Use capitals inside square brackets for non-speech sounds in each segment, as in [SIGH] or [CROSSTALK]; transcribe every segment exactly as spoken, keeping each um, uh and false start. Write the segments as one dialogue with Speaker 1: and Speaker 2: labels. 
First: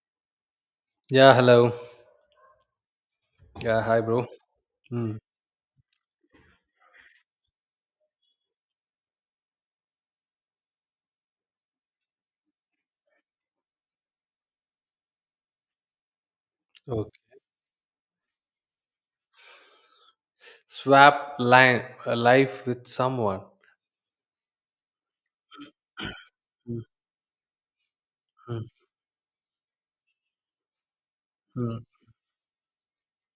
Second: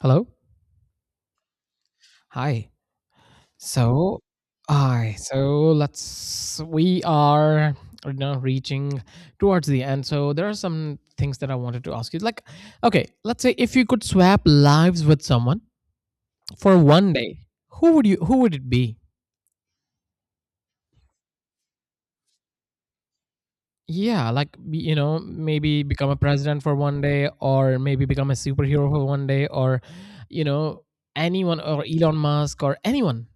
Speaker 1: Hello.
Speaker 2: Yeah, hello.
Speaker 1: Hi.
Speaker 2: Yeah, hi,
Speaker 1: So,
Speaker 2: bro.
Speaker 1: hi.
Speaker 2: Mm,
Speaker 1: So let's. We are you know reaching towards the end. So there are some things that I wanted to ask you. Like, okay, let's say if you could swap lives with someone for one
Speaker 2: okay.
Speaker 1: day, who would you? who would it be?
Speaker 2: Swap line a life with someone.
Speaker 1: Yeah, like be- you know, maybe become a president for
Speaker 2: Mm,
Speaker 1: one day, or maybe become a
Speaker 2: mm,
Speaker 1: superhero for one day, or you know, anyone, or
Speaker 2: mm.
Speaker 1: Elon Musk, or anyone.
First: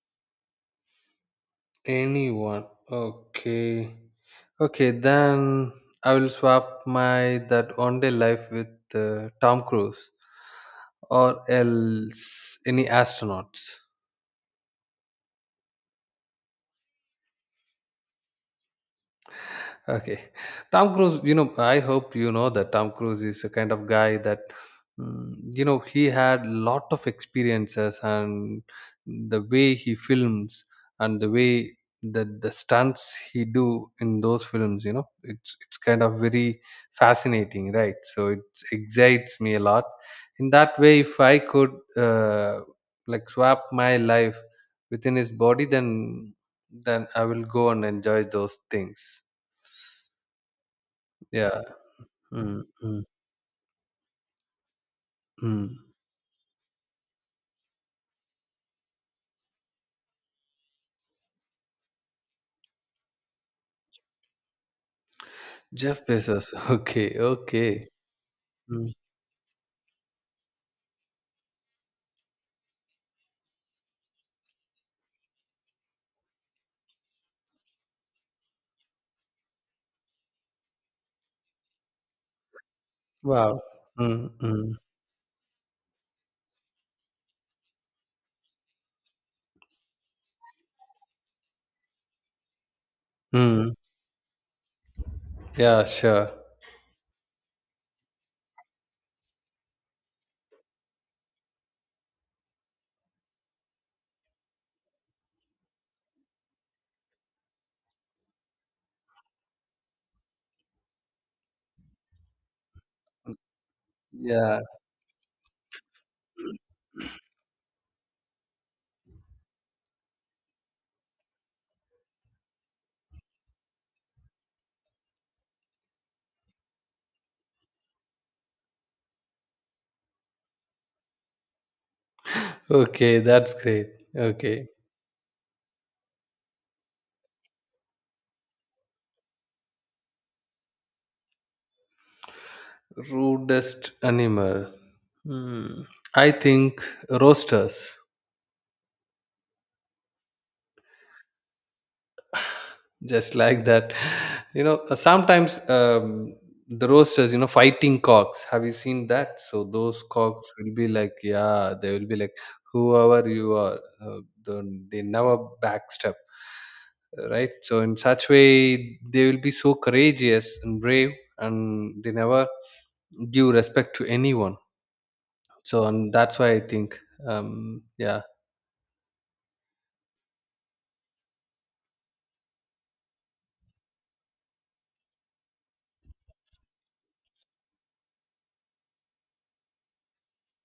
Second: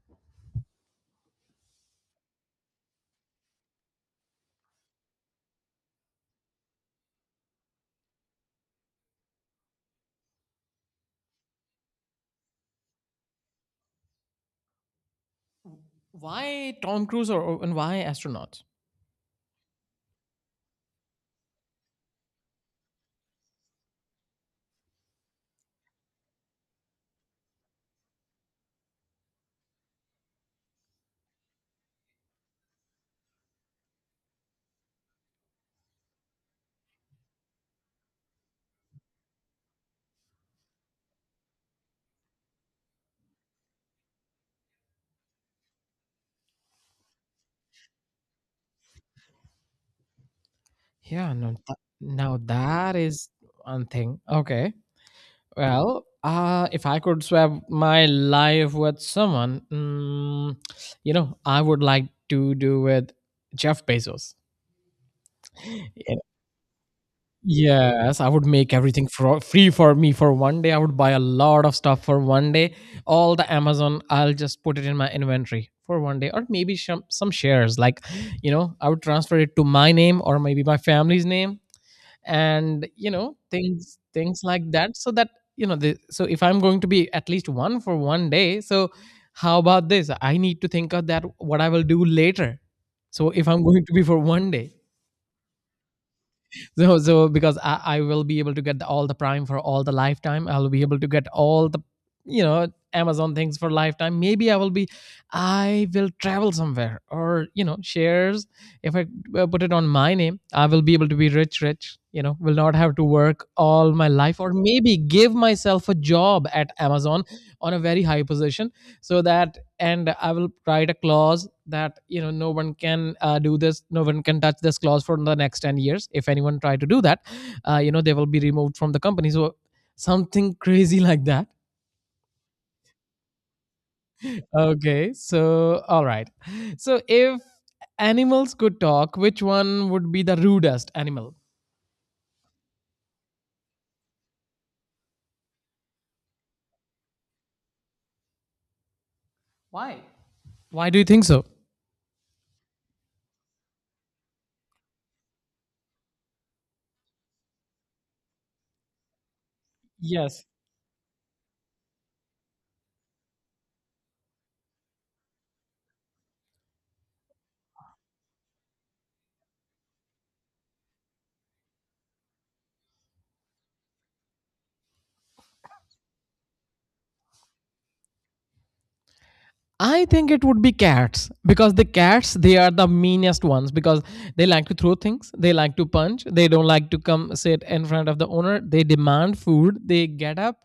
Speaker 2: Anyone. Okay. Okay, then I will swap my that one day life with uh, Tom Cruise or else any astronauts.
Speaker 1: Why Tom Cruise, or or- and why astronaut?
Speaker 2: Okay. Tom Cruise, you know, I hope you know that Tom Cruise is a kind of guy that, mm, you know, he had lot of experiences and the way he films and the way the the stunts he do in those films, you know, it's it's kind of very fascinating, right? So it excites me a lot. In that way, if I could uh, like swap my life within his body, then then I will go and enjoy those things.
Speaker 1: Yeah, no,
Speaker 2: Yeah.
Speaker 1: th- now
Speaker 2: Mm,
Speaker 1: that
Speaker 2: mm,
Speaker 1: is one thing. Okay.
Speaker 2: mm.
Speaker 1: Well, uh, if I could swap my life with someone, mm, you know, I would like to do with Jeff Bezos.
Speaker 2: Jeff
Speaker 1: Yeah.
Speaker 2: Bezos. [LAUGHS] Okay, okay.
Speaker 1: Yes, I would make
Speaker 2: Mm.
Speaker 1: everything for, free for me for one day. I would buy a lot of stuff for one day. All the Amazon, I'll just put it in my inventory for one day, or maybe some some shares. Like, you know, I would transfer it to my name or maybe my family's name and you know
Speaker 2: Wow.
Speaker 1: things
Speaker 2: Mm,
Speaker 1: things like
Speaker 2: mm,
Speaker 1: that, so that you know the, so if I'm going to be at least one for one day, so how about this, I need to think of that what I will do later. So if I'm
Speaker 2: mm.
Speaker 1: going to be for one day,
Speaker 2: Yeah, sure.
Speaker 1: so so because I, I will be able to get the, all the prime for all the lifetime, I'll be able to get all the you know Amazon things for lifetime. Maybe I will be, I will travel somewhere, or you know shares, if I uh, put it on my name, I will be able to be rich rich you know will not have to work all my life, or
Speaker 2: Yeah.
Speaker 1: maybe give myself a job at Amazon on a very high position. So that, and I will write a clause that you know no one can uh, do this, no one can touch this clause for the next ten years. If anyone try to do that, uh, you know they will be removed from the company. So something [LAUGHS] crazy like that.
Speaker 2: Okay, that's great. Okay.
Speaker 1: Okay, so all right. So if animals could talk, which one would be the rudest animal?
Speaker 2: Rudest animal. Hmm. I think roasters.
Speaker 1: Why? Why do you think so?
Speaker 2: Just like that, [LAUGHS] you know, uh, sometimes, um, the roasters, you know, fighting cocks, have you seen that? So those
Speaker 1: Yes.
Speaker 2: cocks will be like, yeah, they will be like, whoever you are, uh, do they never backstep, right? So in such way they will be so courageous and brave, and they never give respect to anyone. So and that's why I think, um yeah.
Speaker 1: I think it would be cats, because the cats, they are the meanest ones, because they like to throw things, they like to punch, they don't like to come sit in front of the owner, they demand food, they get up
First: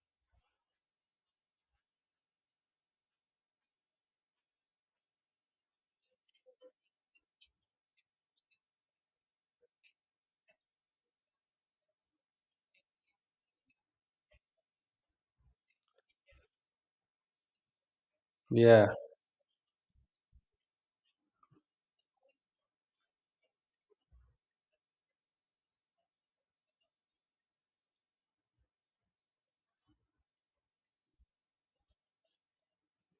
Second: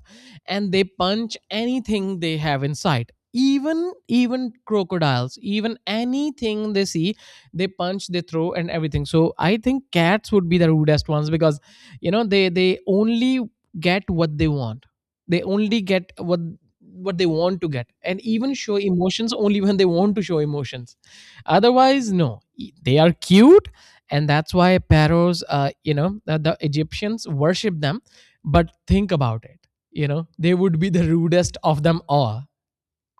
Speaker 1: and they punch anything they have in sight. Even even crocodiles, even anything they see, they punch, they throw and everything. So I think cats would be the rudest ones, because you know they they only get what they want. They only get what what they want to get, and even show
Speaker 2: Yeah,
Speaker 1: emotions [LAUGHS] only when they want to show emotions, otherwise no E- they are cute, and that's why pharaohs, uh, you know, the, the Egyptians worship them, but think about it, you know, they would be the rudest of them all.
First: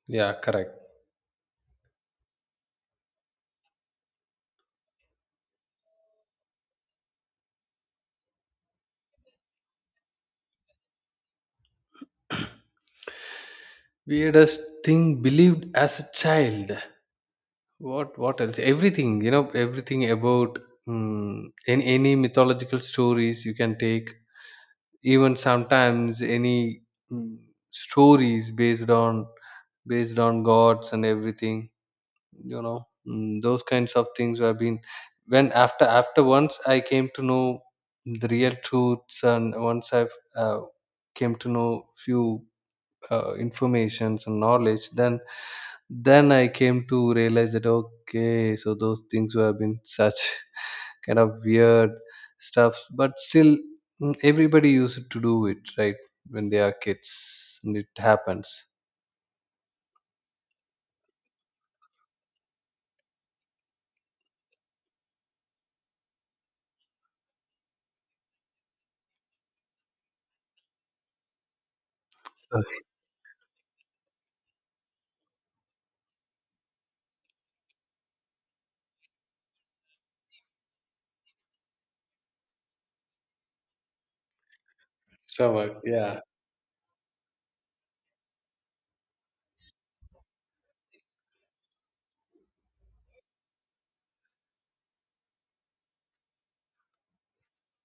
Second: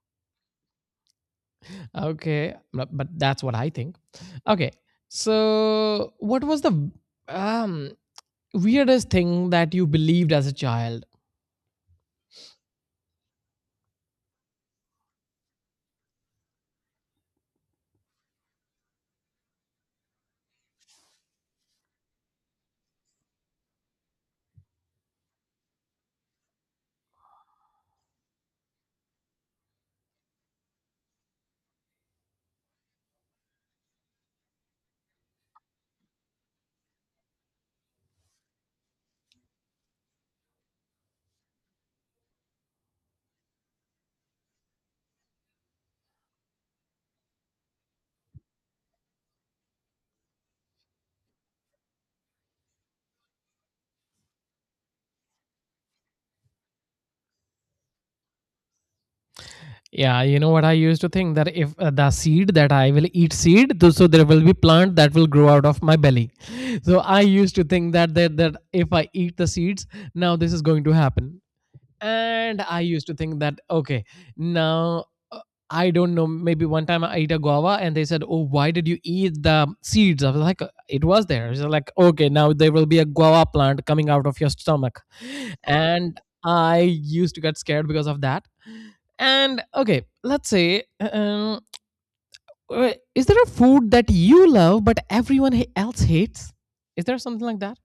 Speaker 2: yeah, correct.
Speaker 1: Okay, but but that's what I think. Okay, so what was the um weirdest thing that you believed as a child?
Speaker 2: Weirdest thing believed as a child. What what else? Everything, you know, everything about, mm, any any mythological stories you can take. Even sometimes any, mm, stories based on based on gods and everything. You know, mm, those kinds of things have been. When after after once I came to know the real truths, and once I've uh, came to know few uh, informations and knowledge, then then I came to realize that okay, so those things were been such [LAUGHS] kind of weird stuff, but still mm, everybody used to do it, right? When they are kids, and it happens.
Speaker 1: Yeah, you know what, I used to think that if uh, the seed that I will eat seed, th- so there will be plant that will grow out of my belly. [LAUGHS] So I used to think that that that if I eat the seeds, now this is going to happen. And
Speaker 2: Okay.
Speaker 1: I used to think that okay, now uh, I don't know. Maybe one time I ate a guava, and they said, "Oh, why did you eat the seeds?" I was like, "Uh, it was there." So like, okay, now there will be a guava plant coming out of your stomach,
Speaker 2: Stomach,
Speaker 1: and
Speaker 2: yeah.
Speaker 1: I used to get scared because of that. And okay, let's say, uh, um, uh, is there a food that you love but everyone ha- else hates? Is there something like that?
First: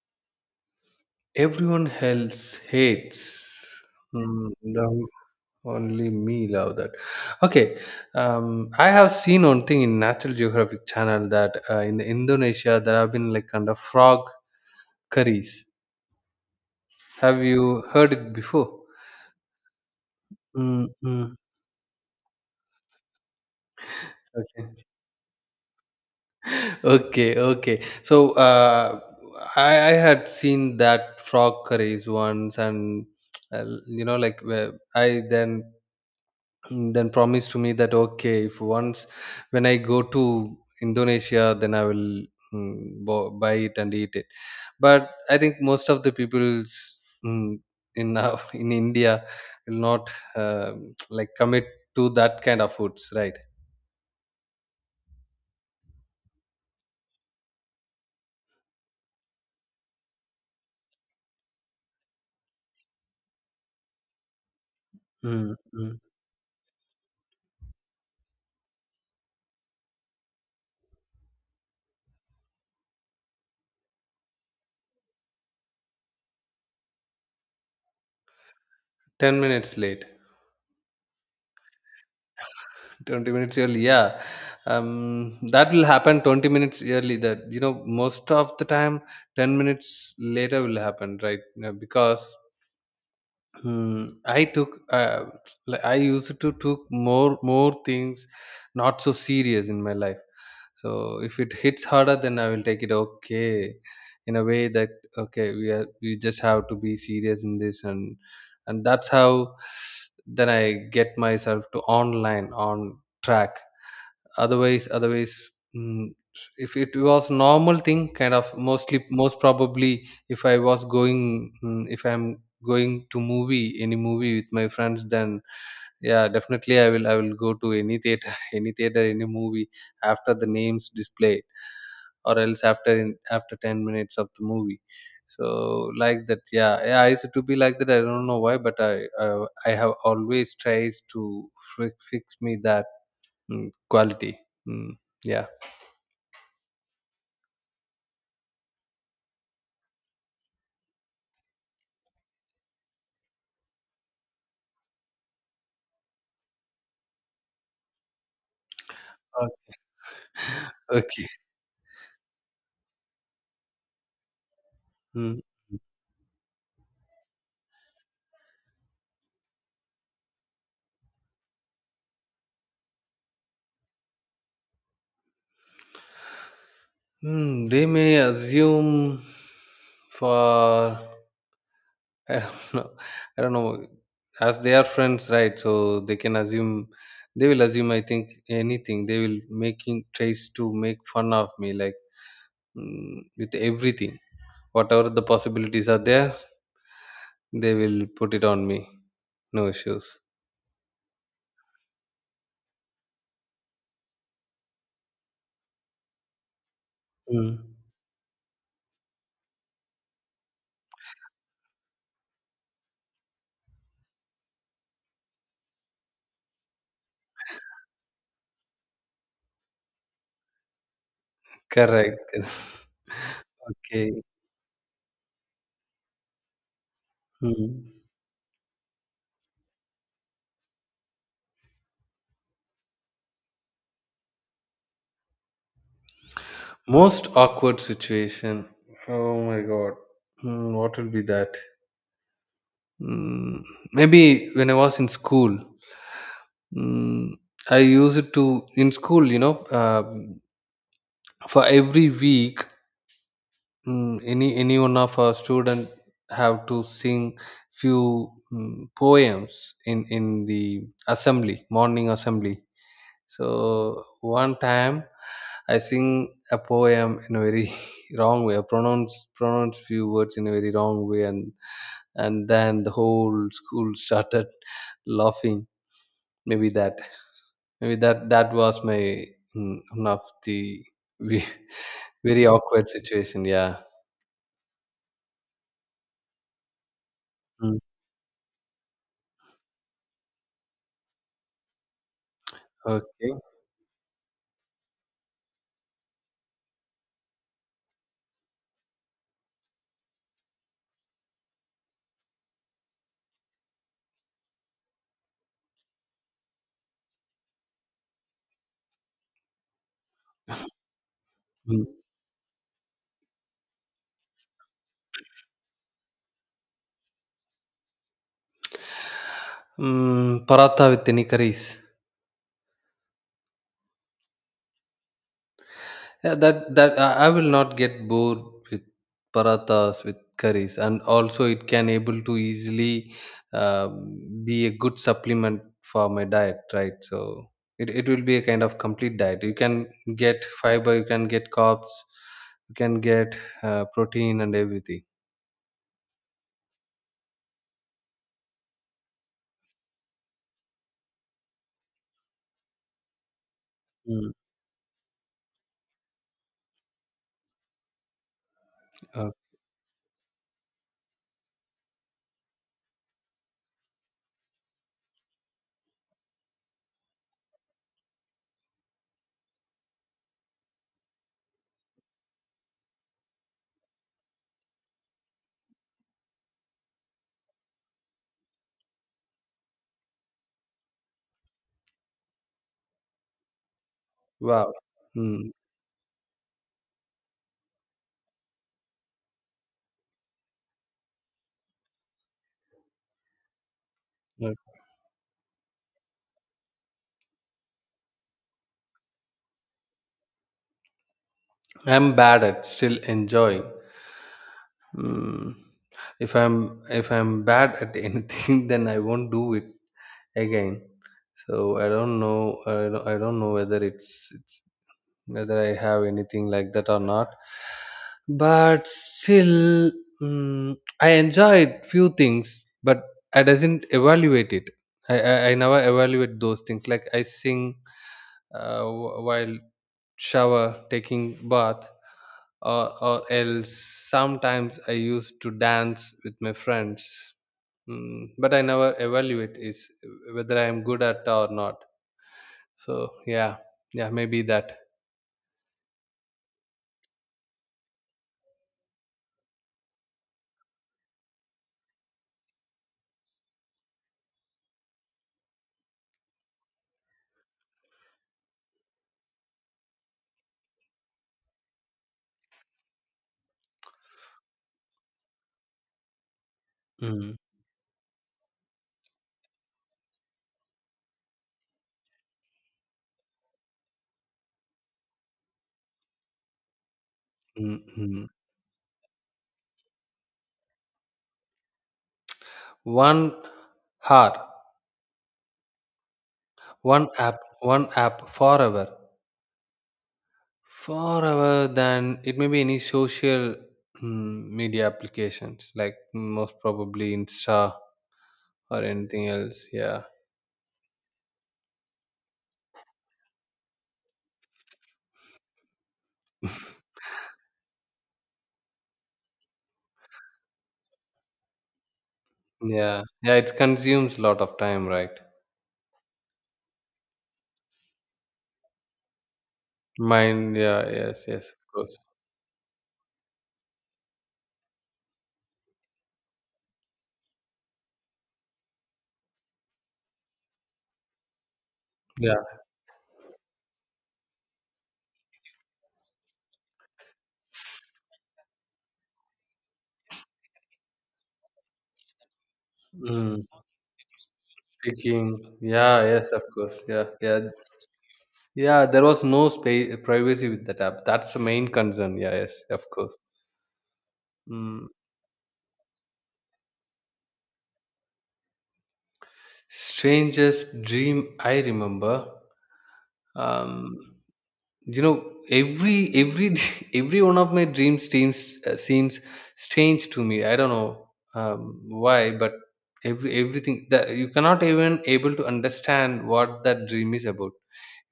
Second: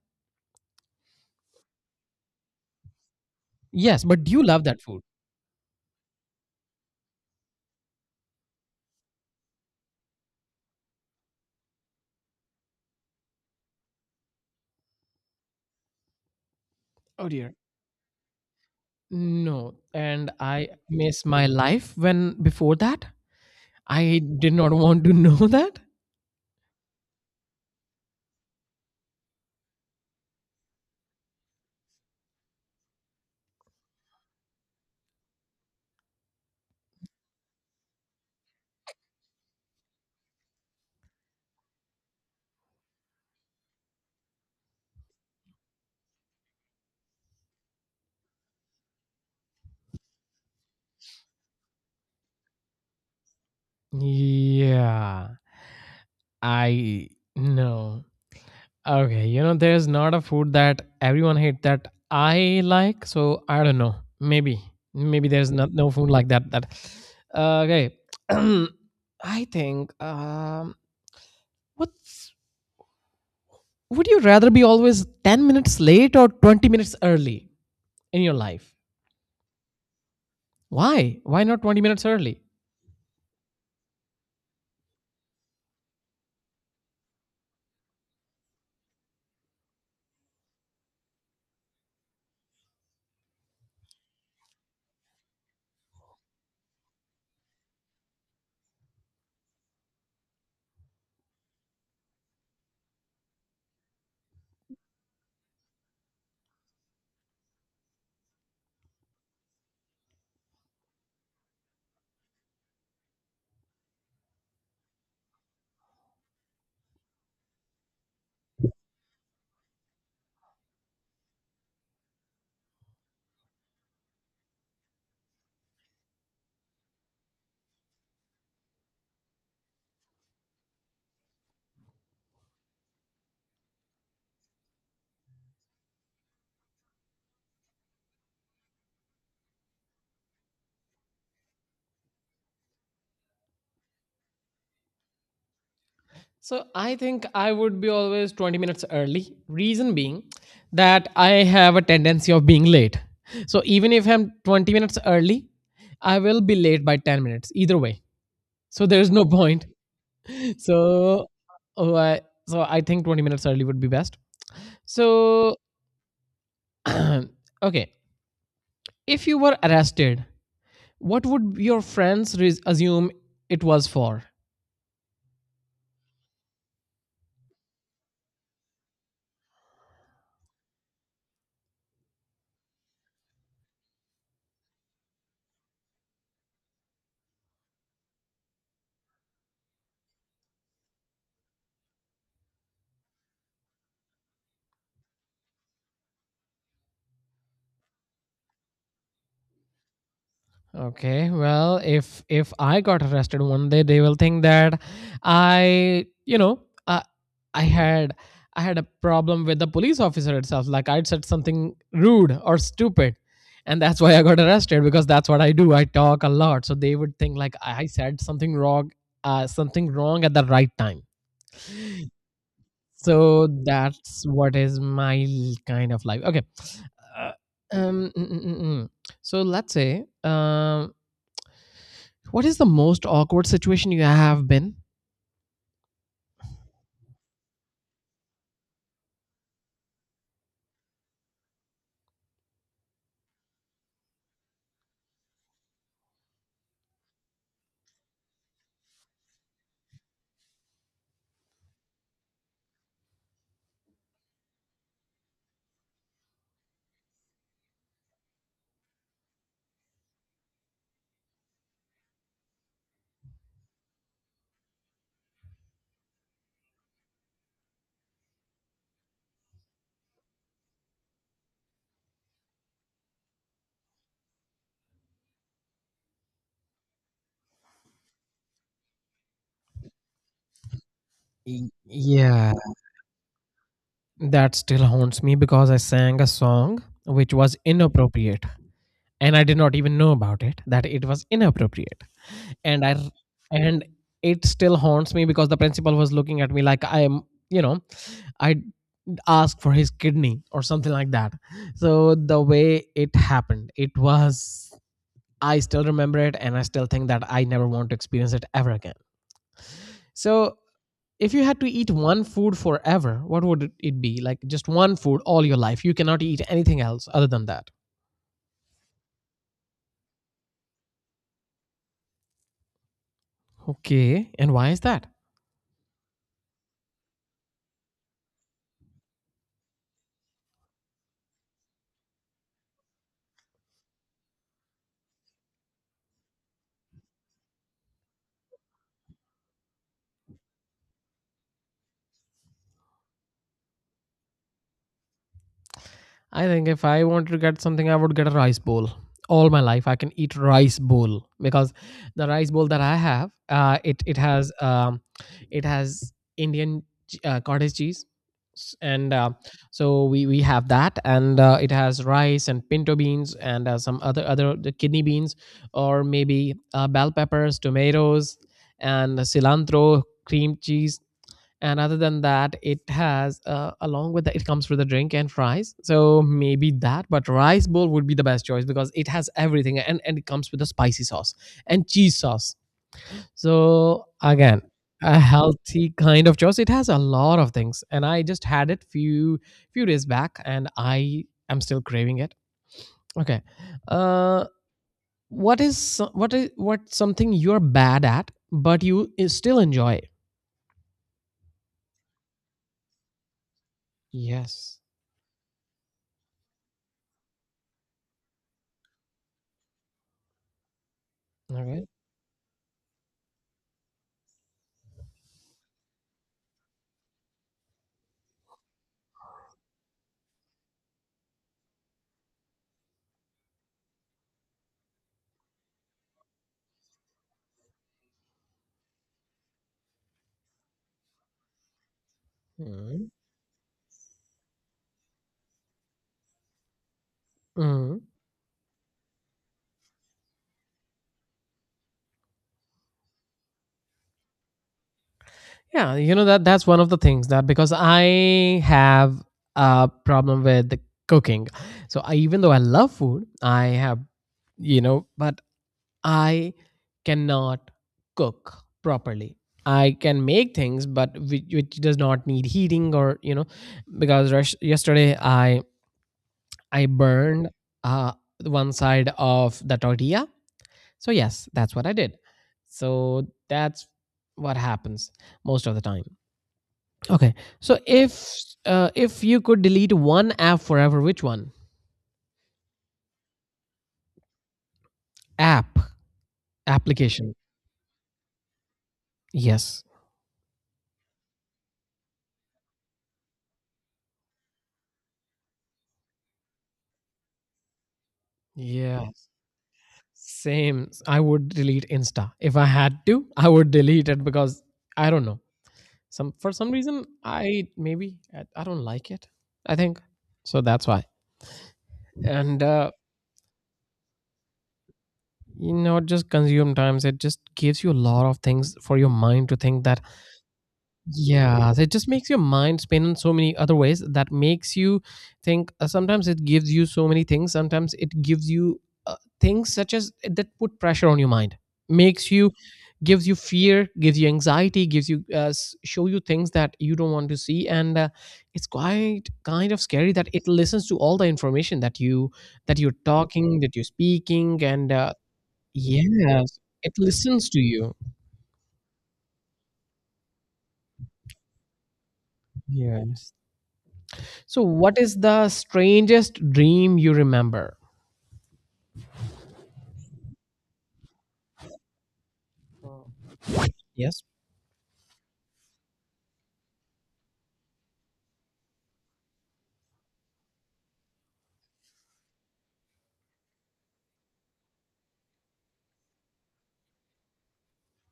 Speaker 2: Everyone else hates.
Speaker 1: Yes, but do you
Speaker 2: Mm,
Speaker 1: love that food?
Speaker 2: no, only me love that. Okay, um, I have seen one thing in Natural Geographic channel that uh, in Indonesia there have been like kind of frog curries.
Speaker 1: Oh
Speaker 2: Have
Speaker 1: dear.
Speaker 2: you heard it before?
Speaker 1: No, and I
Speaker 2: Mm,
Speaker 1: miss
Speaker 2: mm,
Speaker 1: my life when before that. I did not [LAUGHS]
Speaker 2: okay.
Speaker 1: want to know that.
Speaker 2: Okay, okay. So uh, I I had seen that frog curries once, and uh, you know, like where I then then promised to me that okay, if once when I go to Indonesia, then I will mm, bo- buy it and eat it. But I think most of the people mm, in our- [LAUGHS] in India will not uh, [TSK] like commit to that kind of foods, right?
Speaker 1: Yeah, I know. Okay, you know, there's not a food that everyone hate that I like. So I don't know. Maybe, maybe there's
Speaker 2: Mm,
Speaker 1: not no
Speaker 2: mm.
Speaker 1: food like that. That uh, okay. [CLEARS THROAT] I think. Um, what's would you rather be always ten minutes late or twenty minutes early in your life?
Speaker 2: Ten minutes late.
Speaker 1: Why? Why not twenty minutes early?
Speaker 2: twenty minutes early, yeah. Um, that will happen twenty minutes early, that you know most of the time ten minutes later will happen, right? You know, because hmm, I took uh, like I used to took more more things not so serious in my life. So if it hits harder then I will take it, okay, in a way that okay we are we just have to be serious in this, and and that's how then I get myself to online on track. Otherwise otherwise mm, if it was normal thing kind of mostly most probably if I was going, mm, if I'm going to movie any movie with my friends then yeah definitely i will i will go to any theater, [LAUGHS] any theater any movie after the names displayed, or else after in, after ten minutes of the movie. So like that, yeah, yeah, I used to be like that. I don't know why but i i, I have always tries to fi- fix me that. Mm, quality. Mm, yeah.
Speaker 1: So I think I would be always twenty minutes early. Reason being that I have a tendency of being late. So even if I'm twenty minutes early, I will be late by ten minutes either way. So there's no
Speaker 2: Uh,
Speaker 1: point. [LAUGHS]
Speaker 2: okay.
Speaker 1: So oh, I, so I think twenty minutes early would be best.
Speaker 2: Mm.
Speaker 1: So [CLEARS THROAT] okay, if you were arrested, what would your friends res- assume it was for?
Speaker 2: Hmm, they may assume for [LAUGHS] I don't know. I don't know. As they are friends, right? So they can assume. They will assume. I think anything. They will making tries to make fun of me, like mm, with everything. Whatever the possibilities are there, they will put it on me. No issues.
Speaker 1: Okay, well, if if I got arrested one day, they will think that I, you know, I I
Speaker 2: Mm.
Speaker 1: had I had a problem with the police officer itself. Like I'd said something rude or stupid, and that's why I got arrested, because that's what I do. I talk a lot, so they would think like I said something wrong, uh, something wrong at the right time.
Speaker 2: Correct. [LAUGHS]
Speaker 1: So
Speaker 2: Okay.
Speaker 1: that's what is my l- kind of life. Okay, uh,
Speaker 2: Hmm.
Speaker 1: um, mm, mm, mm, mm. So let's say, um what is the most awkward situation you have been?
Speaker 2: Most awkward situation. Oh my god. Hmm, what will be that? Mm, maybe when I was in school, mm, I used to in school. You know, um for every week, mm, any any one of our student have to sing few mm, poems in in the assembly, morning assembly. So one time I sing a poem in a very [LAUGHS] wrong way. I pronounce pronounce few words in a very wrong way, and and then the whole school [LAUGHS] started laughing. Maybe that maybe that that was my mm, one of the ve-
Speaker 1: Y-
Speaker 2: [LAUGHS] very
Speaker 1: Yeah.
Speaker 2: awkward situation. Yeah.
Speaker 1: That still haunts me because I sang a song which was
Speaker 2: Mm.
Speaker 1: inappropriate, and I did not even know about it, that it was inappropriate. And I r-
Speaker 2: Okay.
Speaker 1: and it still haunts me because the principal was looking at me like I am, you know, I asked for his kidney or something like that. So the way it happened, it was, I still remember it and I still think that I never want to experience it ever again. So if you had to
Speaker 2: Mm.
Speaker 1: eat one food forever, what would it be? Like just one food all your life. You cannot eat anything else other than that.
Speaker 2: Mm, paratha with any curries.
Speaker 1: Okay. And why is that?
Speaker 2: Yeah, that that I I will not get bored with parathas with curries, and also it can able to easily um, be a good supplement for my diet, right? So it, it will be a kind of complete diet. You can get fiber, you can get carbs, you can get uh, protein and everything.
Speaker 1: I think if I wanted to get something, I would get a rice bowl. All my life, I can eat rice bowl, because the rice bowl that I have, uh, it it
Speaker 2: Mm.
Speaker 1: has um, it has Indian ch- uh, cottage cheese, S- and uh,
Speaker 2: Uh,
Speaker 1: so we we have that, and uh, it has rice and pinto beans and uh, some other other the kidney beans, or maybe uh, bell peppers, tomatoes, and cilantro, cream cheese, and other than that it has uh, along with that, it comes with a drink and fries. So maybe that, but rice bowl would be the best choice because it has everything, and, and it comes with a spicy sauce and cheese sauce, so again
Speaker 2: wow.
Speaker 1: a
Speaker 2: Mm.
Speaker 1: healthy kind of choice. It has a lot of things, and I just had it few few days back and I am still craving it. Okay, uh
Speaker 2: Uh,
Speaker 1: what is so- what is, what something you're bad at but you i- still enjoy?
Speaker 2: I'm bad at still enjoying.
Speaker 1: Yes.
Speaker 2: Mm. If I'm if I'm bad at anything, [LAUGHS] then I won't do it. Again, so
Speaker 1: Okay.
Speaker 2: I don't know, i don't, I don't know whether it's, it's whether I have anything like that or not, but still mm, I enjoyed few things but I doesn't evaluate it. I, I I never evaluate those things, like I sing uh, wh- while shower, taking bath, or, or else sometimes I used to dance with my friends.
Speaker 1: Mm.
Speaker 2: Mm, but I never evaluate is whether I am good at or not. So yeah, yeah, maybe that.
Speaker 1: Yeah, you know, that that's one of the things, that because I have a problem with the cooking. So I, even though I love food, I have, you know, but I cannot cook properly. I can make things, but which, which does not need heating, or you know, because rush, yesterday I I
Speaker 2: Mm,
Speaker 1: burned uh one side of the tortilla. So yes, that's what I did. So that's what happens most of the time. Okay. So
Speaker 2: mm, mm.
Speaker 1: if uh, if you could delete one app forever, which one?
Speaker 2: One heart,
Speaker 1: App,
Speaker 2: one
Speaker 1: application.
Speaker 2: app, one app forever,
Speaker 1: Yes.
Speaker 2: forever. Than it may be any social mm, media applications like most probably Insta or
Speaker 1: Yeah.
Speaker 2: anything
Speaker 1: Yes.
Speaker 2: else. Yeah.
Speaker 1: Same. I would delete Insta if I had to. I would delete it because I don't know. Some, for some
Speaker 2: [LAUGHS]
Speaker 1: reason, I, maybe I, I don't like it. I think so. That's why. And uh,
Speaker 2: Yeah. Yeah, it consumes a lot of time, right?
Speaker 1: you know, just consume times. It just gives you a lot of things for your mind to think that.
Speaker 2: Mind, yeah, yes, yes,
Speaker 1: Yeah,
Speaker 2: of
Speaker 1: so it
Speaker 2: course.
Speaker 1: just makes your mind spin in so many other ways that makes you think. Uh, sometimes it gives you so many things. Sometimes it gives you uh, things such as eh, that put pressure on your mind, makes
Speaker 2: Yeah.
Speaker 1: you, gives you fear, gives you anxiety, gives you, uh, s- show you things that you don't want to see, and uh, it's quite kind of scary that it listens to all the information that you, that you're
Speaker 2: Mm.
Speaker 1: talking, that you're speaking, and uh,
Speaker 2: Speaking, yeah, yes, of
Speaker 1: yes,
Speaker 2: course.
Speaker 1: it
Speaker 2: Yeah, yeah,
Speaker 1: listens to
Speaker 2: it's-
Speaker 1: you.
Speaker 2: Yeah, there was no space privacy with that app. That's the main concern. Yeah, yes, of course.
Speaker 1: Yes. So,
Speaker 2: Mm.
Speaker 1: what is the strangest dream you remember?
Speaker 2: Strangest dream I remember. Um,
Speaker 1: Yes.
Speaker 2: you know every every [LAUGHS] every one of my dreams teams uh, seems strange to me, I don't know um, why, but every everything that you cannot even able to understand what that dream is about,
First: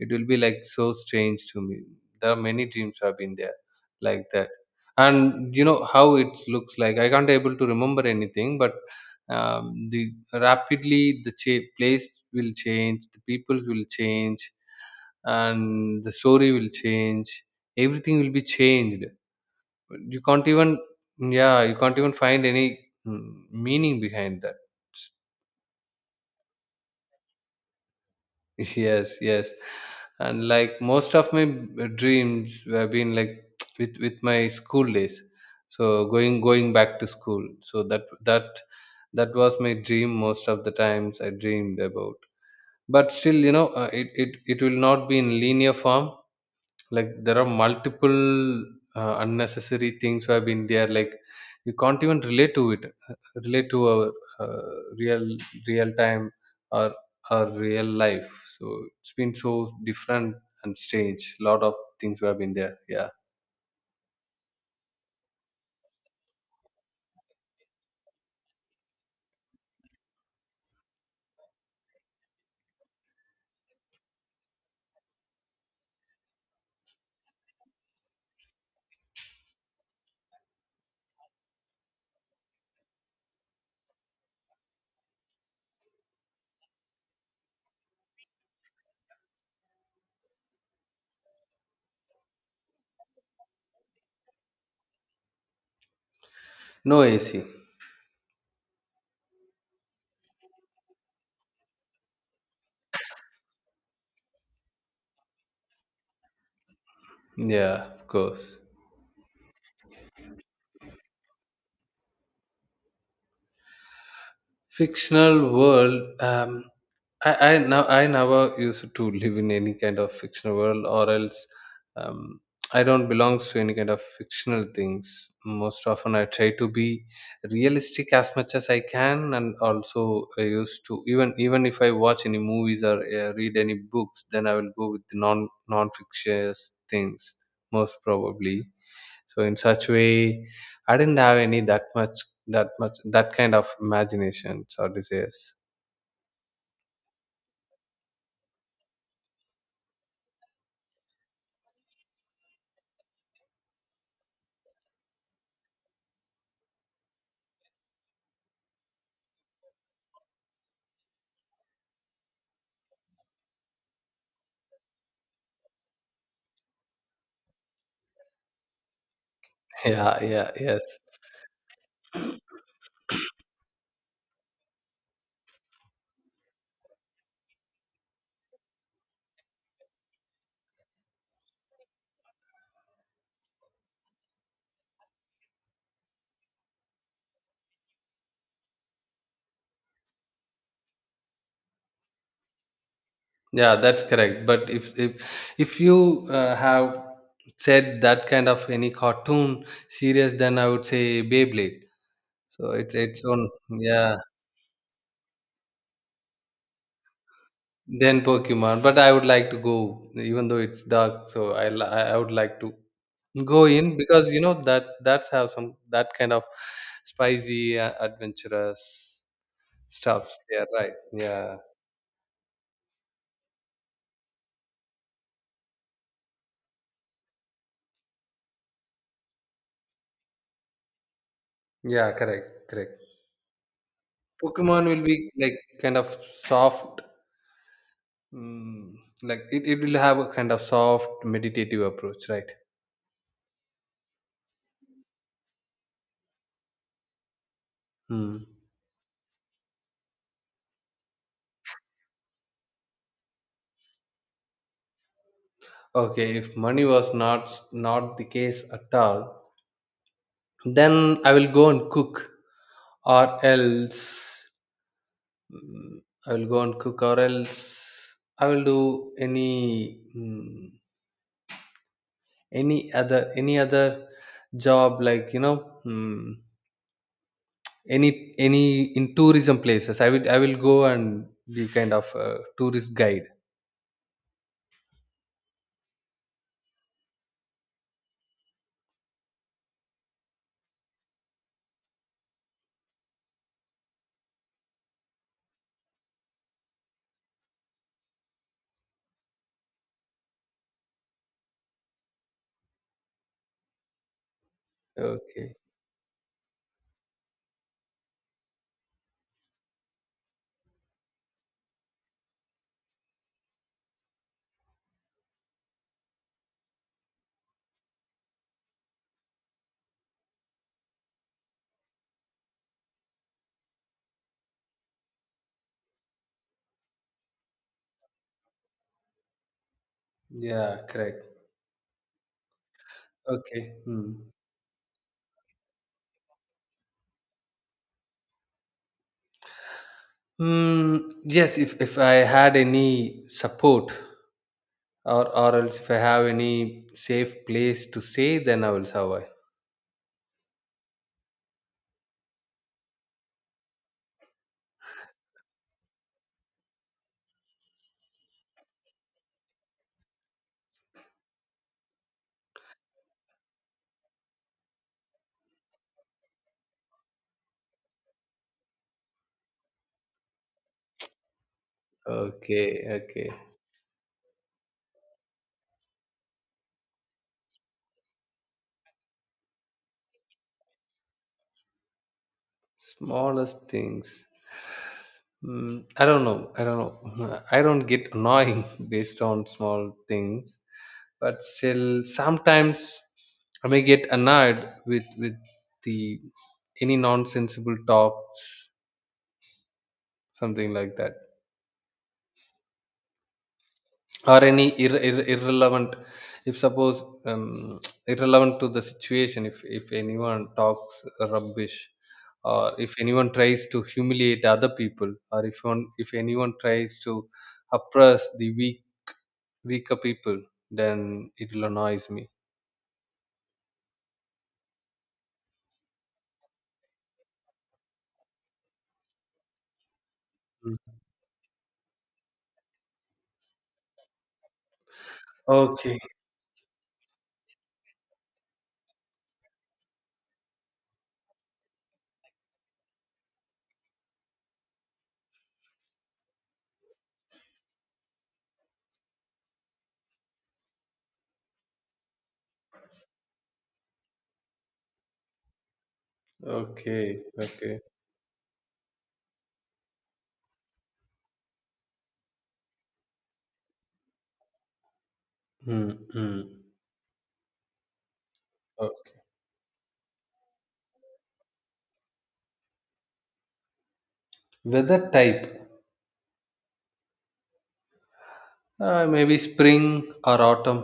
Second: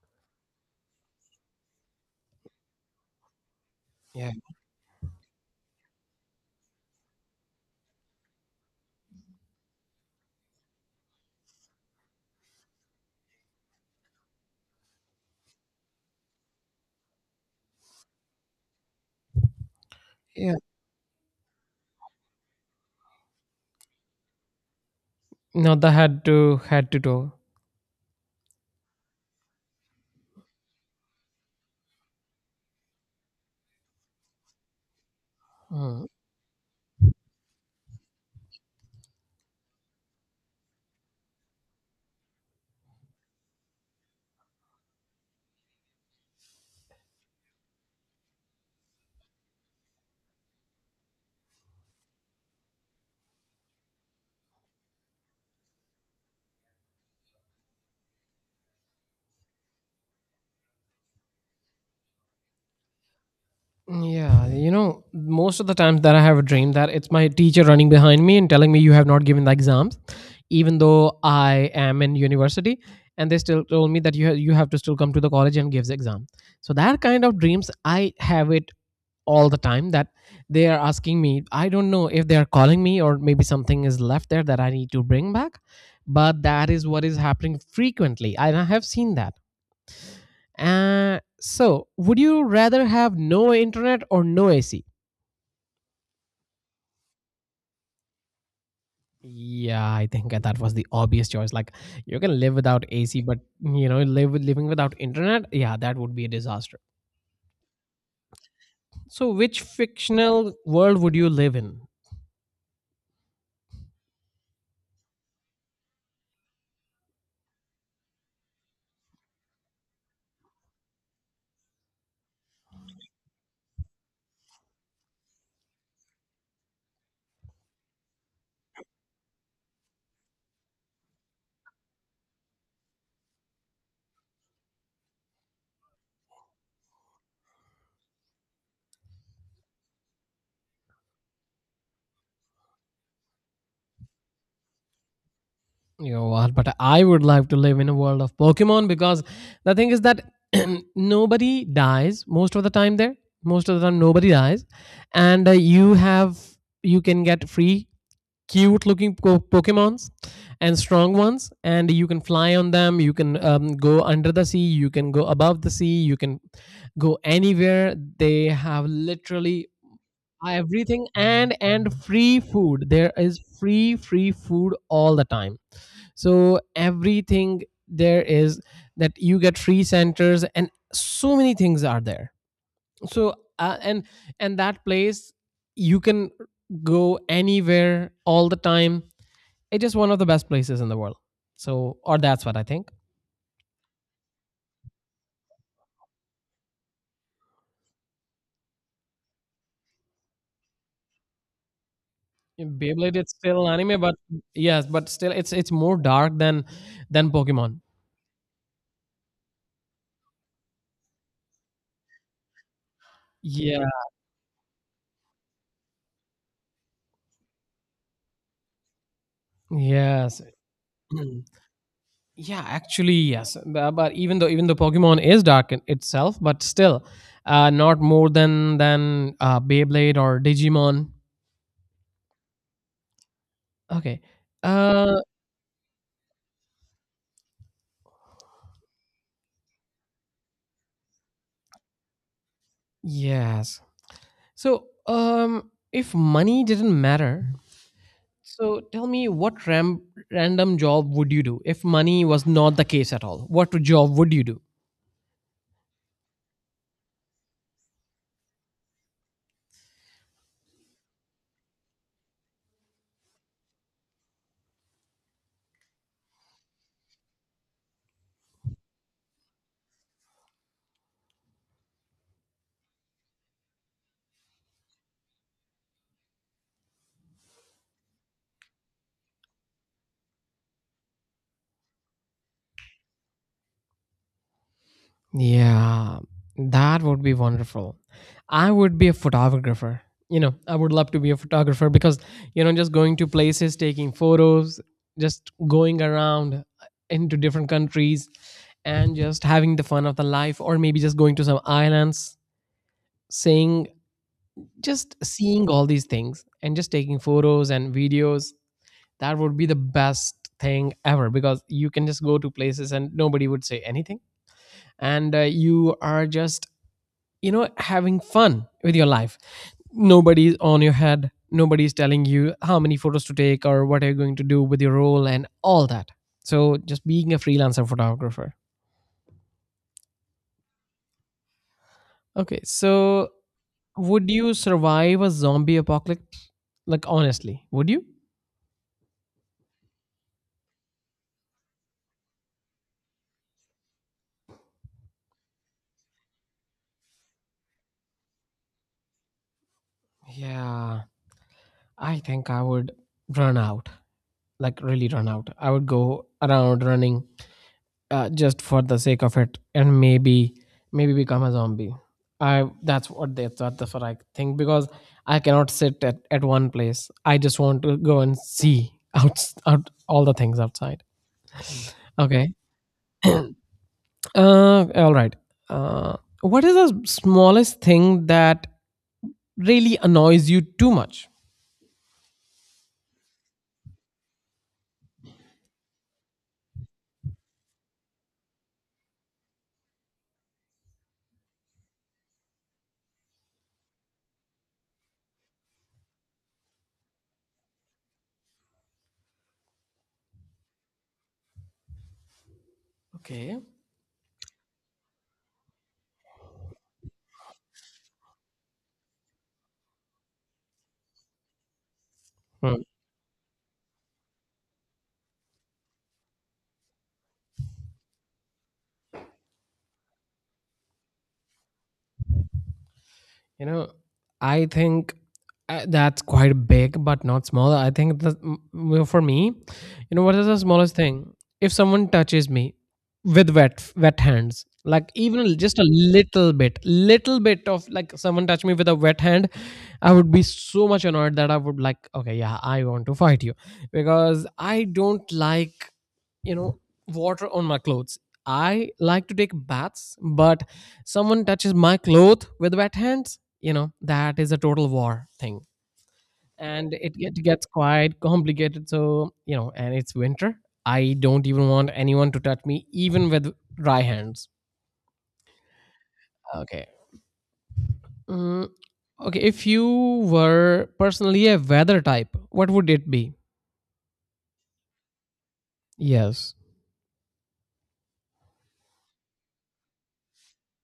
Speaker 2: it will be like so strange to me. There are many dreams have been there like
Speaker 1: Yeah.
Speaker 2: that, and you know how it looks like I can't able to remember anything, but um, the rapidly the cha- place will change, the people will change, and the story will change, everything will be changed, you can't
Speaker 1: Yeah,
Speaker 2: even yeah you can't even find any mm, meaning behind that.
Speaker 1: not the had to had to do.
Speaker 2: [LAUGHS] Yes, yes, and like most of my b- dreams have been like [TSK] with with my school days, so
Speaker 1: Mm.
Speaker 2: going going back to school. So that that that was my dream most of the times I dreamed about, but still you know uh, it, it it will not be in linear form. Like there are multiple uh, unnecessary things who have been there. Like you can't even relate to it, uh, relate to our uh, real real time or our real life. So it's been so different and strange. Lot of things who have been there. Yeah,
Speaker 1: Yeah, you know, most of the times that I have a dream, that it's my teacher running behind me and telling me you have not given the exams, even though I am in university, and they still told me that you ha- you have to still come to the college and give the exam. So that kind of dreams I have it all the time that they are asking me. I don't know if they are calling me or maybe something is left there that I need to bring back, but that is what is happening frequently. And I have seen that. Uh, so, would you rather have no internet or no A C?
Speaker 2: no A C.
Speaker 1: Yeah, I think that was the obvious choice. Like, you can live without A C, but you know, live with living without internet, yeah, that would be a disaster.
Speaker 2: Yeah, of course.
Speaker 1: So, which fictional world would you live in?
Speaker 2: Fictional world. Um, I I now I never used to live in any kind of fictional world, or else um, I don't belong to any kind of fictional things. Most often, I try to be realistic as much as I can, and also I used to even even if I watch any movies or uh, read any books, then I will go with non non fictitious things most probably. So in such way, I didn't have any that much that much that kind of imaginations or desires. [LAUGHS]
Speaker 1: You know what? But I would like to live in a world of Pokemon because the thing is that [CLEARS THROAT] nobody dies most of the time there. Most of the time, nobody dies, and uh, you have you can get free cute looking po- Pokemons and strong ones, and you can fly on them. You can um, go under the sea. You can go above the sea. You can go anywhere. They have literally
Speaker 2: Yeah, yeah, yes.
Speaker 1: everything and and free food. There is free free food all the time, so everything there is, that you get free centers, and so many things are there. So uh, and and that place, you can go anywhere all the time. It's just one of the best places in the world, so, or that's what I think.
Speaker 2: Yeah, that's correct. But if if if you uh, have said that kind of any cartoon series, then I would say Beyblade. So
Speaker 1: In
Speaker 2: it's
Speaker 1: Beyblade,
Speaker 2: its
Speaker 1: it's
Speaker 2: own,
Speaker 1: still anime, but
Speaker 2: yeah.
Speaker 1: yes, but still, it's it's more dark than than Pokemon.
Speaker 2: Then Pokemon, but I would like to go, even though it's dark. So I li- I I would like to go
Speaker 1: Yeah,
Speaker 2: in because you know that that's have some that kind of spicy, uh, adventurous. Stops.
Speaker 1: yes.
Speaker 2: Yeah, right.
Speaker 1: [CLEARS THROAT]
Speaker 2: Yeah,
Speaker 1: Yeah, actually, yes. Bu- But even though even though Pokemon is dark in itself, but still, uh, not more than than uh, Beyblade or Digimon.
Speaker 2: yeah, correct, correct.
Speaker 1: Okay.
Speaker 2: Pokemon will
Speaker 1: Uh,
Speaker 2: be like kind of soft, mm, like it, it will have a kind of soft meditative approach, right?
Speaker 1: yes. So, um, if money didn't matter,
Speaker 2: Hmm.
Speaker 1: so tell me what ram- random job would you do if money was not the case at all? What job would you do?
Speaker 2: Okay, if money was not not the case at all, then I will go and cook, or else mm, I will go and cook, or else I will do any mm, any other any other job like you know. mm any any in tourism places i will i will go and be kind of a tourist guide.
Speaker 1: Yeah, that would be wonderful. I would be a photographer. You know, I would love to be a photographer because, you know, just going to places, taking photos, just going around into different countries and just having the fun of the life, or maybe just going to some islands, saying, just
Speaker 2: Okay.
Speaker 1: seeing all these things and just taking photos and videos. That would be the best thing ever because you can just go to places and nobody would say anything, and uh, you are just, you know, having fun with your life, nobody's on your head, nobody's telling you how many photos to take or what are you going to do with your role and all that. So just being a freelancer photographer.
Speaker 2: Yeah, correct.
Speaker 1: Okay, so
Speaker 2: Okay. Hmm.
Speaker 1: would you survive a zombie apocalypse, like, honestly, would you?
Speaker 2: Hmm, yes, if if I had any support or or else if I have any safe place to stay, then I will survive.
Speaker 1: Yeah, I think I would run out, like really run out. I would go around running, uh, just for the sake of it, and maybe maybe become a zombie. I that's what they thought That's what I think, because I cannot sit at, at one place. I just want to go and see out, out all the things outside. Okay.
Speaker 2: Okay. Okay.
Speaker 1: Uh, all right. Uh, what is the smallest thing that really annoys you too much?
Speaker 2: Smallest things. Mm, I don't know. I don't know. [LAUGHS] I don't get annoying [LAUGHS] based on small things, but still, sometimes I may get annoyed with with the any nonsensible talks, something like that,
Speaker 1: Okay.
Speaker 2: or any ir- ir- irrelevant. If suppose um, [TSK] irrelevant to the situation, if if anyone talks rubbish, or if anyone tries to humiliate other people, or if one if anyone tries to oppress the weak weaker people, then it will annoys me.
Speaker 1: You know, I think uh, that's quite big, but not small. I think that, mm, well, for me, you know, what is the smallest
Speaker 2: Mm.
Speaker 1: thing? If someone touches me with wet wet hands, like even l- just a
Speaker 2: Okay.
Speaker 1: little bit, little bit of like someone touch me with a wet hand, I would be so much annoyed that I would, like, okay, yeah, I want to fight you because I don't like, you know, water on my clothes. I like to take baths, but someone touches my clothes with wet hands, you know, that is a total war thing, and it,
Speaker 2: Okay,
Speaker 1: get, gets
Speaker 2: okay.
Speaker 1: quite complicated. So, you know, and it's winter, I don't even want anyone to touch me even with dry hands.
Speaker 2: Mm, mm.
Speaker 1: Okay. Mm,
Speaker 2: Uh,
Speaker 1: okay, if you were personally a weather type, what would it be?
Speaker 2: Weather type,
Speaker 1: Yes.
Speaker 2: uh, maybe spring or autumn.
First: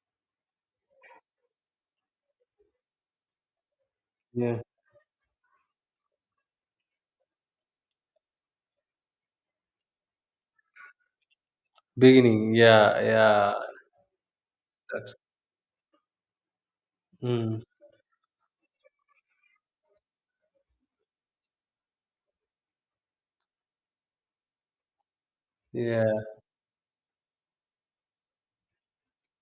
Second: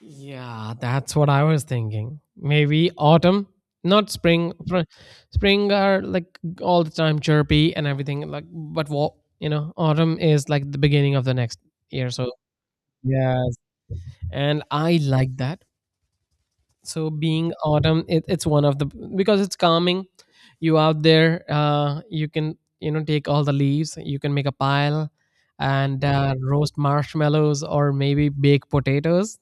Speaker 1: Yeah, that's what I was thinking, maybe autumn, not spring.
Speaker 2: Yeah.
Speaker 1: Fr- spring are like all the time chirpy and everything, like, but what, you know, autumn is like the beginning of the next year, so.
Speaker 2: Beginning, yeah, yeah.
Speaker 1: Yes, and I
Speaker 2: That's
Speaker 1: like that. So being
Speaker 2: mm,
Speaker 1: autumn, it, it's one of the, because it's calming. You out there, uh, you can, you know, take all the leaves. You can make a pile and
Speaker 2: yeah,
Speaker 1: uh, roast marshmallows or maybe bake potatoes.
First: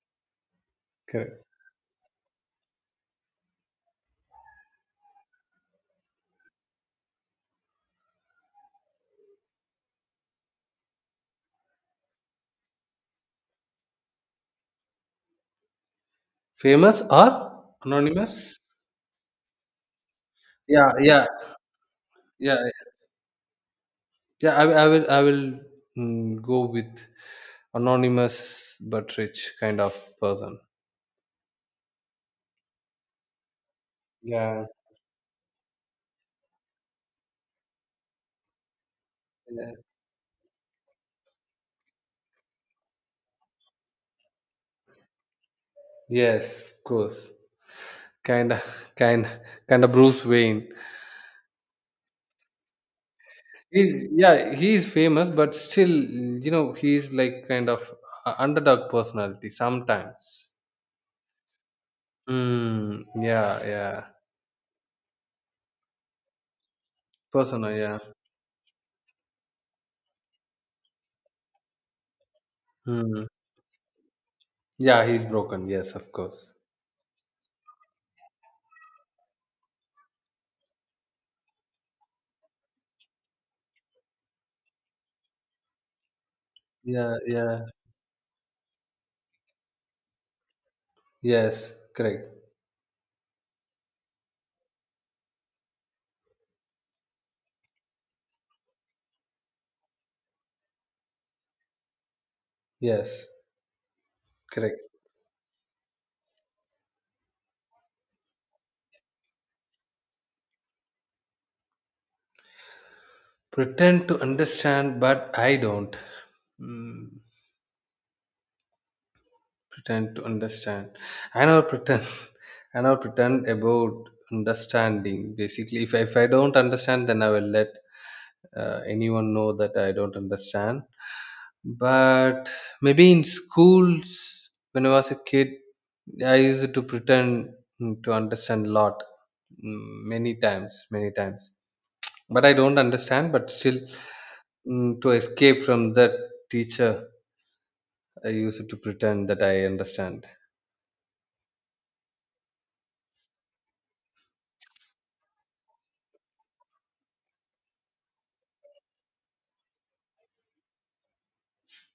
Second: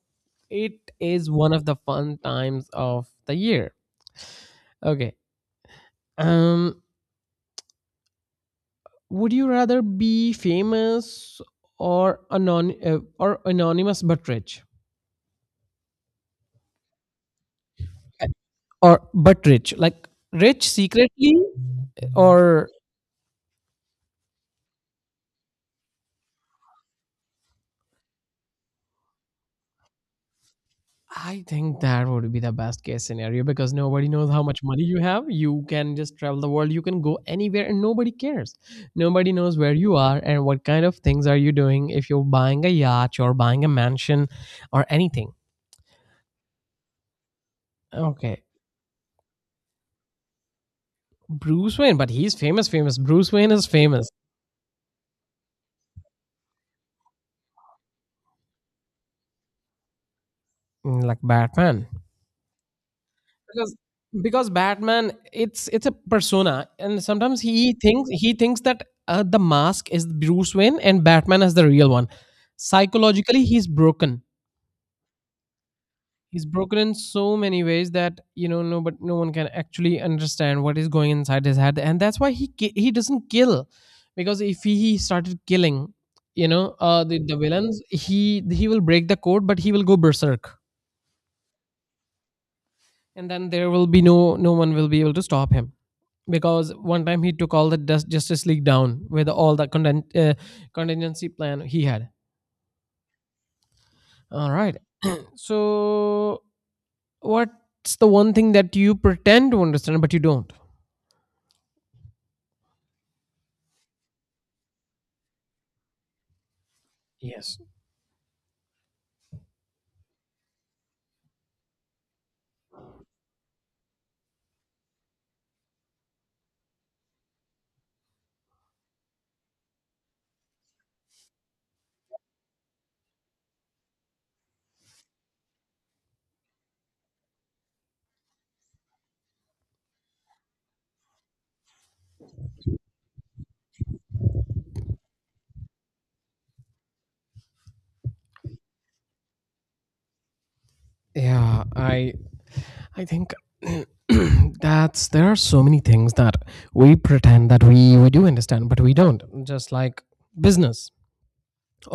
Speaker 1: It is
Speaker 2: correct.
Speaker 1: one of the fun times of the year. Okay. Um, would you rather be famous or anon uh, or anonymous but rich?
Speaker 2: Famous or anonymous?
Speaker 1: Or but rich, like rich
Speaker 2: Yeah, yeah,
Speaker 1: secretly,
Speaker 2: yeah,
Speaker 1: or?
Speaker 2: yeah. I, will- I will, I will mm, go with anonymous but rich kind of person.
Speaker 1: I think that would be the best case scenario because nobody knows how much
Speaker 2: Yeah.
Speaker 1: money you have. You can just travel the world. You can go anywhere and nobody cares. Nobody knows
Speaker 2: Yeah.
Speaker 1: where you are and what kind of things are you doing, if you're buying a yacht or buying a mansion or anything.
Speaker 2: Yes, of course.
Speaker 1: Okay.
Speaker 2: Kinda, kind, Kinda Bruce Wayne.
Speaker 1: Bruce Wayne, but he's famous, famous. Bruce Wayne is famous,
Speaker 2: He, yeah, he is famous, but still, you know, he's like kind of a underdog personality sometimes.
Speaker 1: mm, like Batman.
Speaker 2: Mm, yeah,
Speaker 1: Because
Speaker 2: yeah.
Speaker 1: because Batman, it's it's a persona, and sometimes
Speaker 2: Persona,
Speaker 1: he
Speaker 2: yeah.
Speaker 1: thinks, he thinks that uh, the mask is Bruce Wayne and Batman is the real one.
Speaker 2: Mm.
Speaker 1: Psychologically, he's broken.
Speaker 2: Yeah, he's broken. Yes, of
Speaker 1: He's
Speaker 2: course.
Speaker 1: broken in so many ways that, you know, no, but no one can actually understand what is going inside his head, and that's why he ki- he doesn't kill, because if he, he started killing, you know, uh
Speaker 2: Yeah,
Speaker 1: the, the
Speaker 2: yeah.
Speaker 1: villains, he he will break the code, but he will go berserk,
Speaker 2: Yes, correct.
Speaker 1: and then there will be no no one will be able to stop him, because one time he took all the Dust Justice League down with all the content, uh, contingency plan he had.
Speaker 2: Yes,
Speaker 1: All right.
Speaker 2: correct.
Speaker 1: So, what's the one thing that you pretend to understand but you don't?
Speaker 2: Pretend to understand, but I don't. Mm.
Speaker 1: Yes.
Speaker 2: Pretend to understand. I never pretend. [LAUGHS] I never pretend about understanding. Basically, if, I- if I don't understand, then I will let uh, anyone know that I don't understand. But maybe in schools when I was a kid, I used to pretend, mm, to understand a lot, mm, many times, many times but I don't understand. But still, mm, to escape from that teacher, I used to pretend that I understand.
Speaker 1: Yeah, I I think [CLEARS THROAT] that's, there are so many things that we pretend that we we do understand but we don't. Just like business,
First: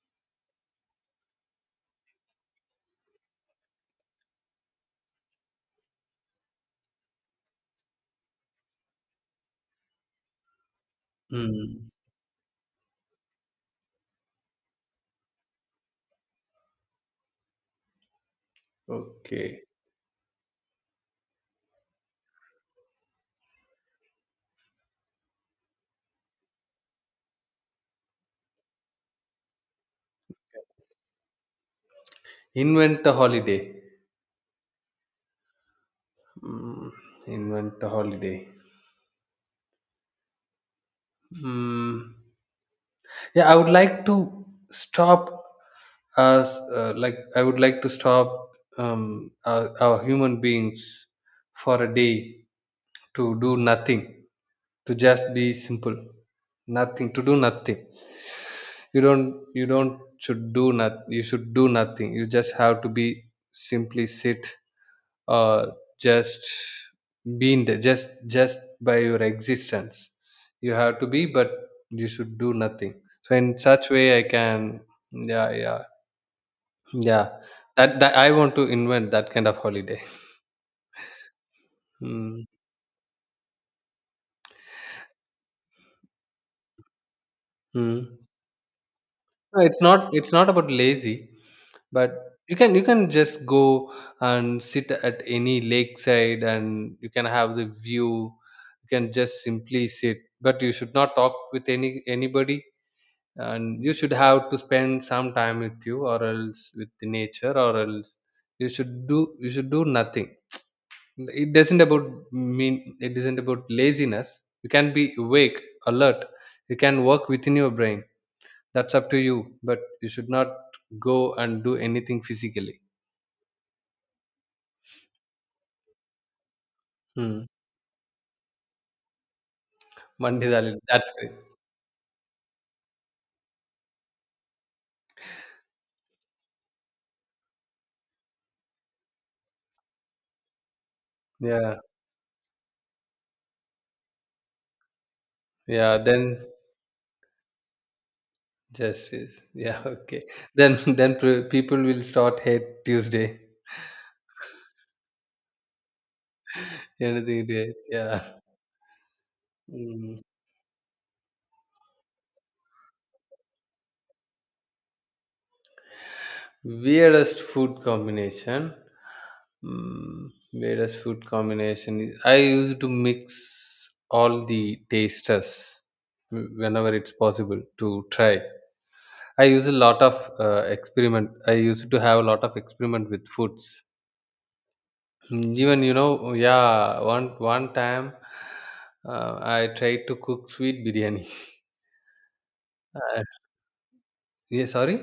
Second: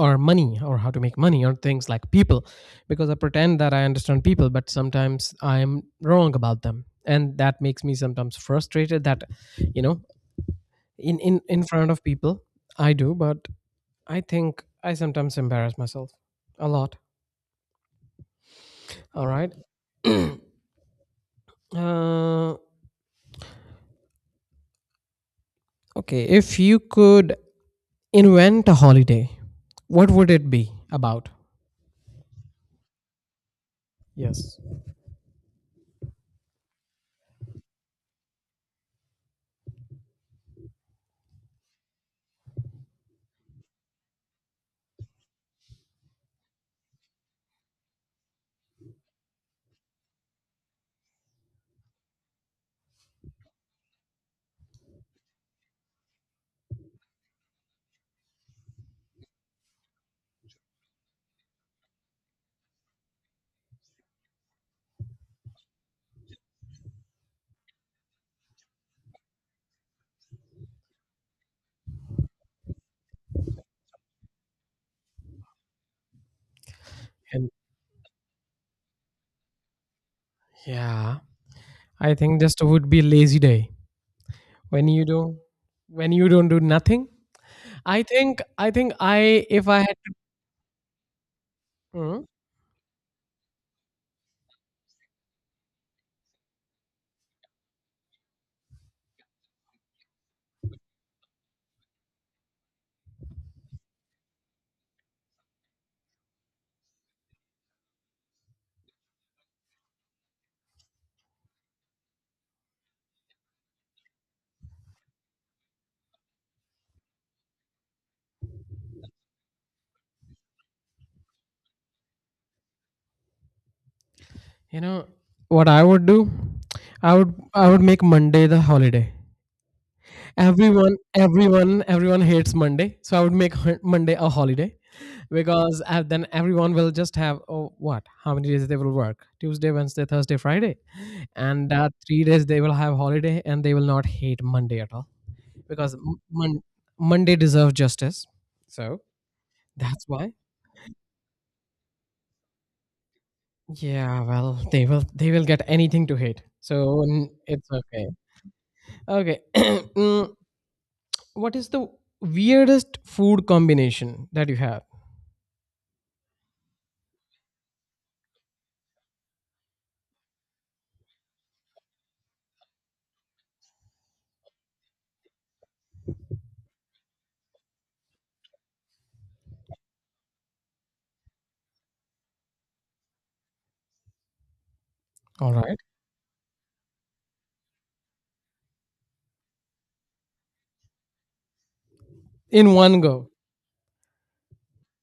Speaker 1: or money, or how to make money, or things like people, because I pretend that I understand people, but sometimes I am wrong about them, and that makes me sometimes frustrated that, you know, in in in
Speaker 2: Mm.
Speaker 1: front of people I do, but I think I sometimes embarrass myself a lot. All right.
Speaker 2: Okay.
Speaker 1: Uh, okay, if you could invent a holiday, what would it be about?
Speaker 2: Invent a holiday.
Speaker 1: Yes.
Speaker 2: Mm, Invent a holiday. Mm, yeah, I would like to stop us. Uh, like I would like to stop um, our, our human beings for a day to do nothing, to just be simple, nothing, to do nothing. You don't. You don't should do not. You should do nothing. You just have to be simply sit, or just being there, just just by your existence you have to be, but you should do nothing. So in such way I can, yeah, yeah, yeah,
Speaker 1: And
Speaker 2: that, that I want to invent that kind of holiday.
Speaker 1: yeah, I think
Speaker 2: Mm.
Speaker 1: just would be lazy day, when you do, when you don't do nothing. I
Speaker 2: Mm.
Speaker 1: think I think I
Speaker 2: No,
Speaker 1: if I
Speaker 2: it's
Speaker 1: had.
Speaker 2: not it's not about lazy, but
Speaker 1: Mhm.
Speaker 2: you can, you can just go and sit at any lakeside, and you can have the view. You can just simply sit, but you should not talk with any anybody, and you should have to spend some time with you, or else with the nature, or else you should do you should do nothing. It doesn't about mean it isn't about laziness. You can be awake, alert. You can work within your brain. That's up to you, but you should not go and do anything physically.
Speaker 1: You know what I would do, I would
Speaker 2: Hmm.
Speaker 1: I would make Monday the holiday.
Speaker 2: Mandidali,
Speaker 1: Everyone
Speaker 2: that's great.
Speaker 1: everyone everyone hates Monday, so I would make hun- Monday a holiday, because uh, then everyone will just have, oh, what, how many days they will work, Tuesday, Wednesday, Thursday, Friday, and
Speaker 2: Yeah,
Speaker 1: uh, three days they will have holiday, and they will not hate Monday at all, because
Speaker 2: yeah,
Speaker 1: m-
Speaker 2: then
Speaker 1: Mon- Monday deserves justice. So
Speaker 2: justice, yeah.
Speaker 1: that's
Speaker 2: Okay,
Speaker 1: why.
Speaker 2: then [LAUGHS] then pr- people will start hate Tuesday.
Speaker 1: Yeah, well, they will they will get anything to hate. So n-
Speaker 2: Anything
Speaker 1: it's
Speaker 2: day,
Speaker 1: okay.
Speaker 2: yeah.
Speaker 1: Okay. [CLEARS THROAT]
Speaker 2: Mm.
Speaker 1: Mm, what is the weirdest food combination that you have?
Speaker 2: Weirdest food combination. Mm, weirdest food combination. is- I used to mix all the tasters whenever it's possible to try. I use a lot of uh, experiment. I used to have a lot of experiment with foods.
Speaker 1: All
Speaker 2: Mm,
Speaker 1: right.
Speaker 2: even you know, yeah, one one time uh, I tried to cook sweet biryani. [LAUGHS]
Speaker 1: In one
Speaker 2: Uh,
Speaker 1: go.
Speaker 2: yeah, sorry.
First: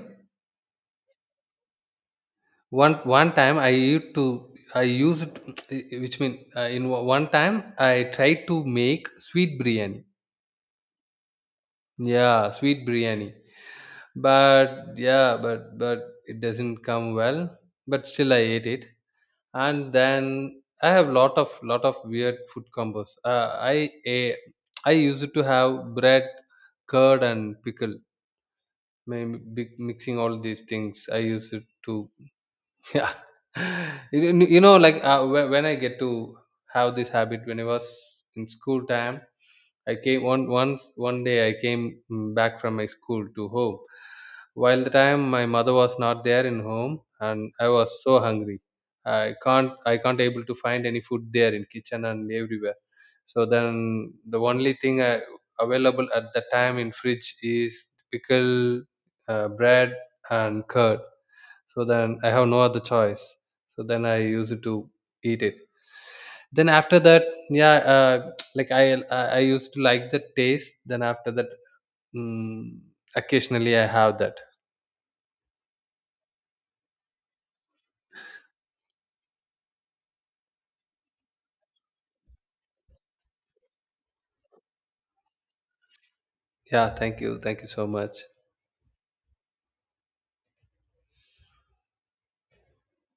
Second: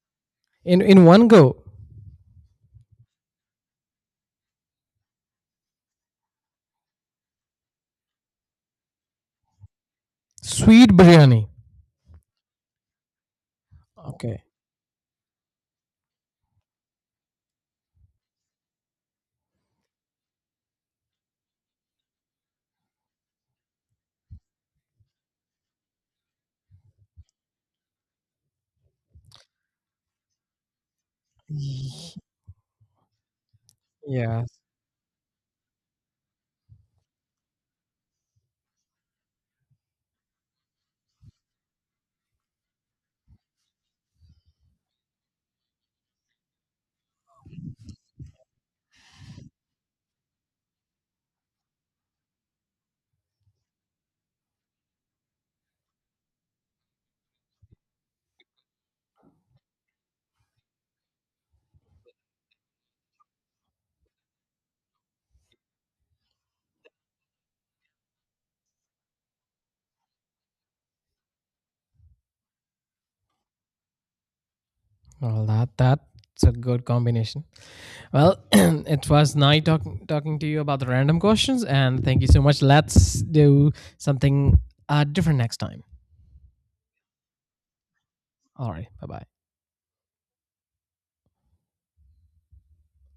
Speaker 1: In in one go.
Speaker 2: one One time I used to, I used [TSK] which mean uh, in o- one time I tried to make sweet biryani.
Speaker 1: Sweet biryani.
Speaker 2: Yeah, sweet biryani.
Speaker 1: Okay.
Speaker 2: But yeah but but it doesn't come well, but still I ate it. And then I have lot of lot of weird food combos. uh, i a- I used to have bread, curd, and pickle. Maybe mixing all these things, I used to. Yeah, [LAUGHS] you,
Speaker 1: Yeah.
Speaker 2: you know, like uh, whe- when I get to have this habit, when I was in school time, I came one once one day. I came mm, back from my school to home. While the time my mother was not there in home, and I was so hungry, I can't I can't able to find any food there in kitchen and everywhere. So then the only thing I, available at the time in fridge is pickle, uh, bread, and curd. So then I have no other choice, so then I used to eat it. Then after that, yeah, uh, [TSK] like i i I used to like the taste. Then after that, mm, occasionally I have that.
Speaker 1: Well, that that's a good combination. Well, [CLEARS THROAT] it was nice talking talking to you about the random questions, and thank you so much. Let's do something uh different next time.
Speaker 2: Yeah, thank you, thank you so much.
Speaker 1: All right. Bye-bye.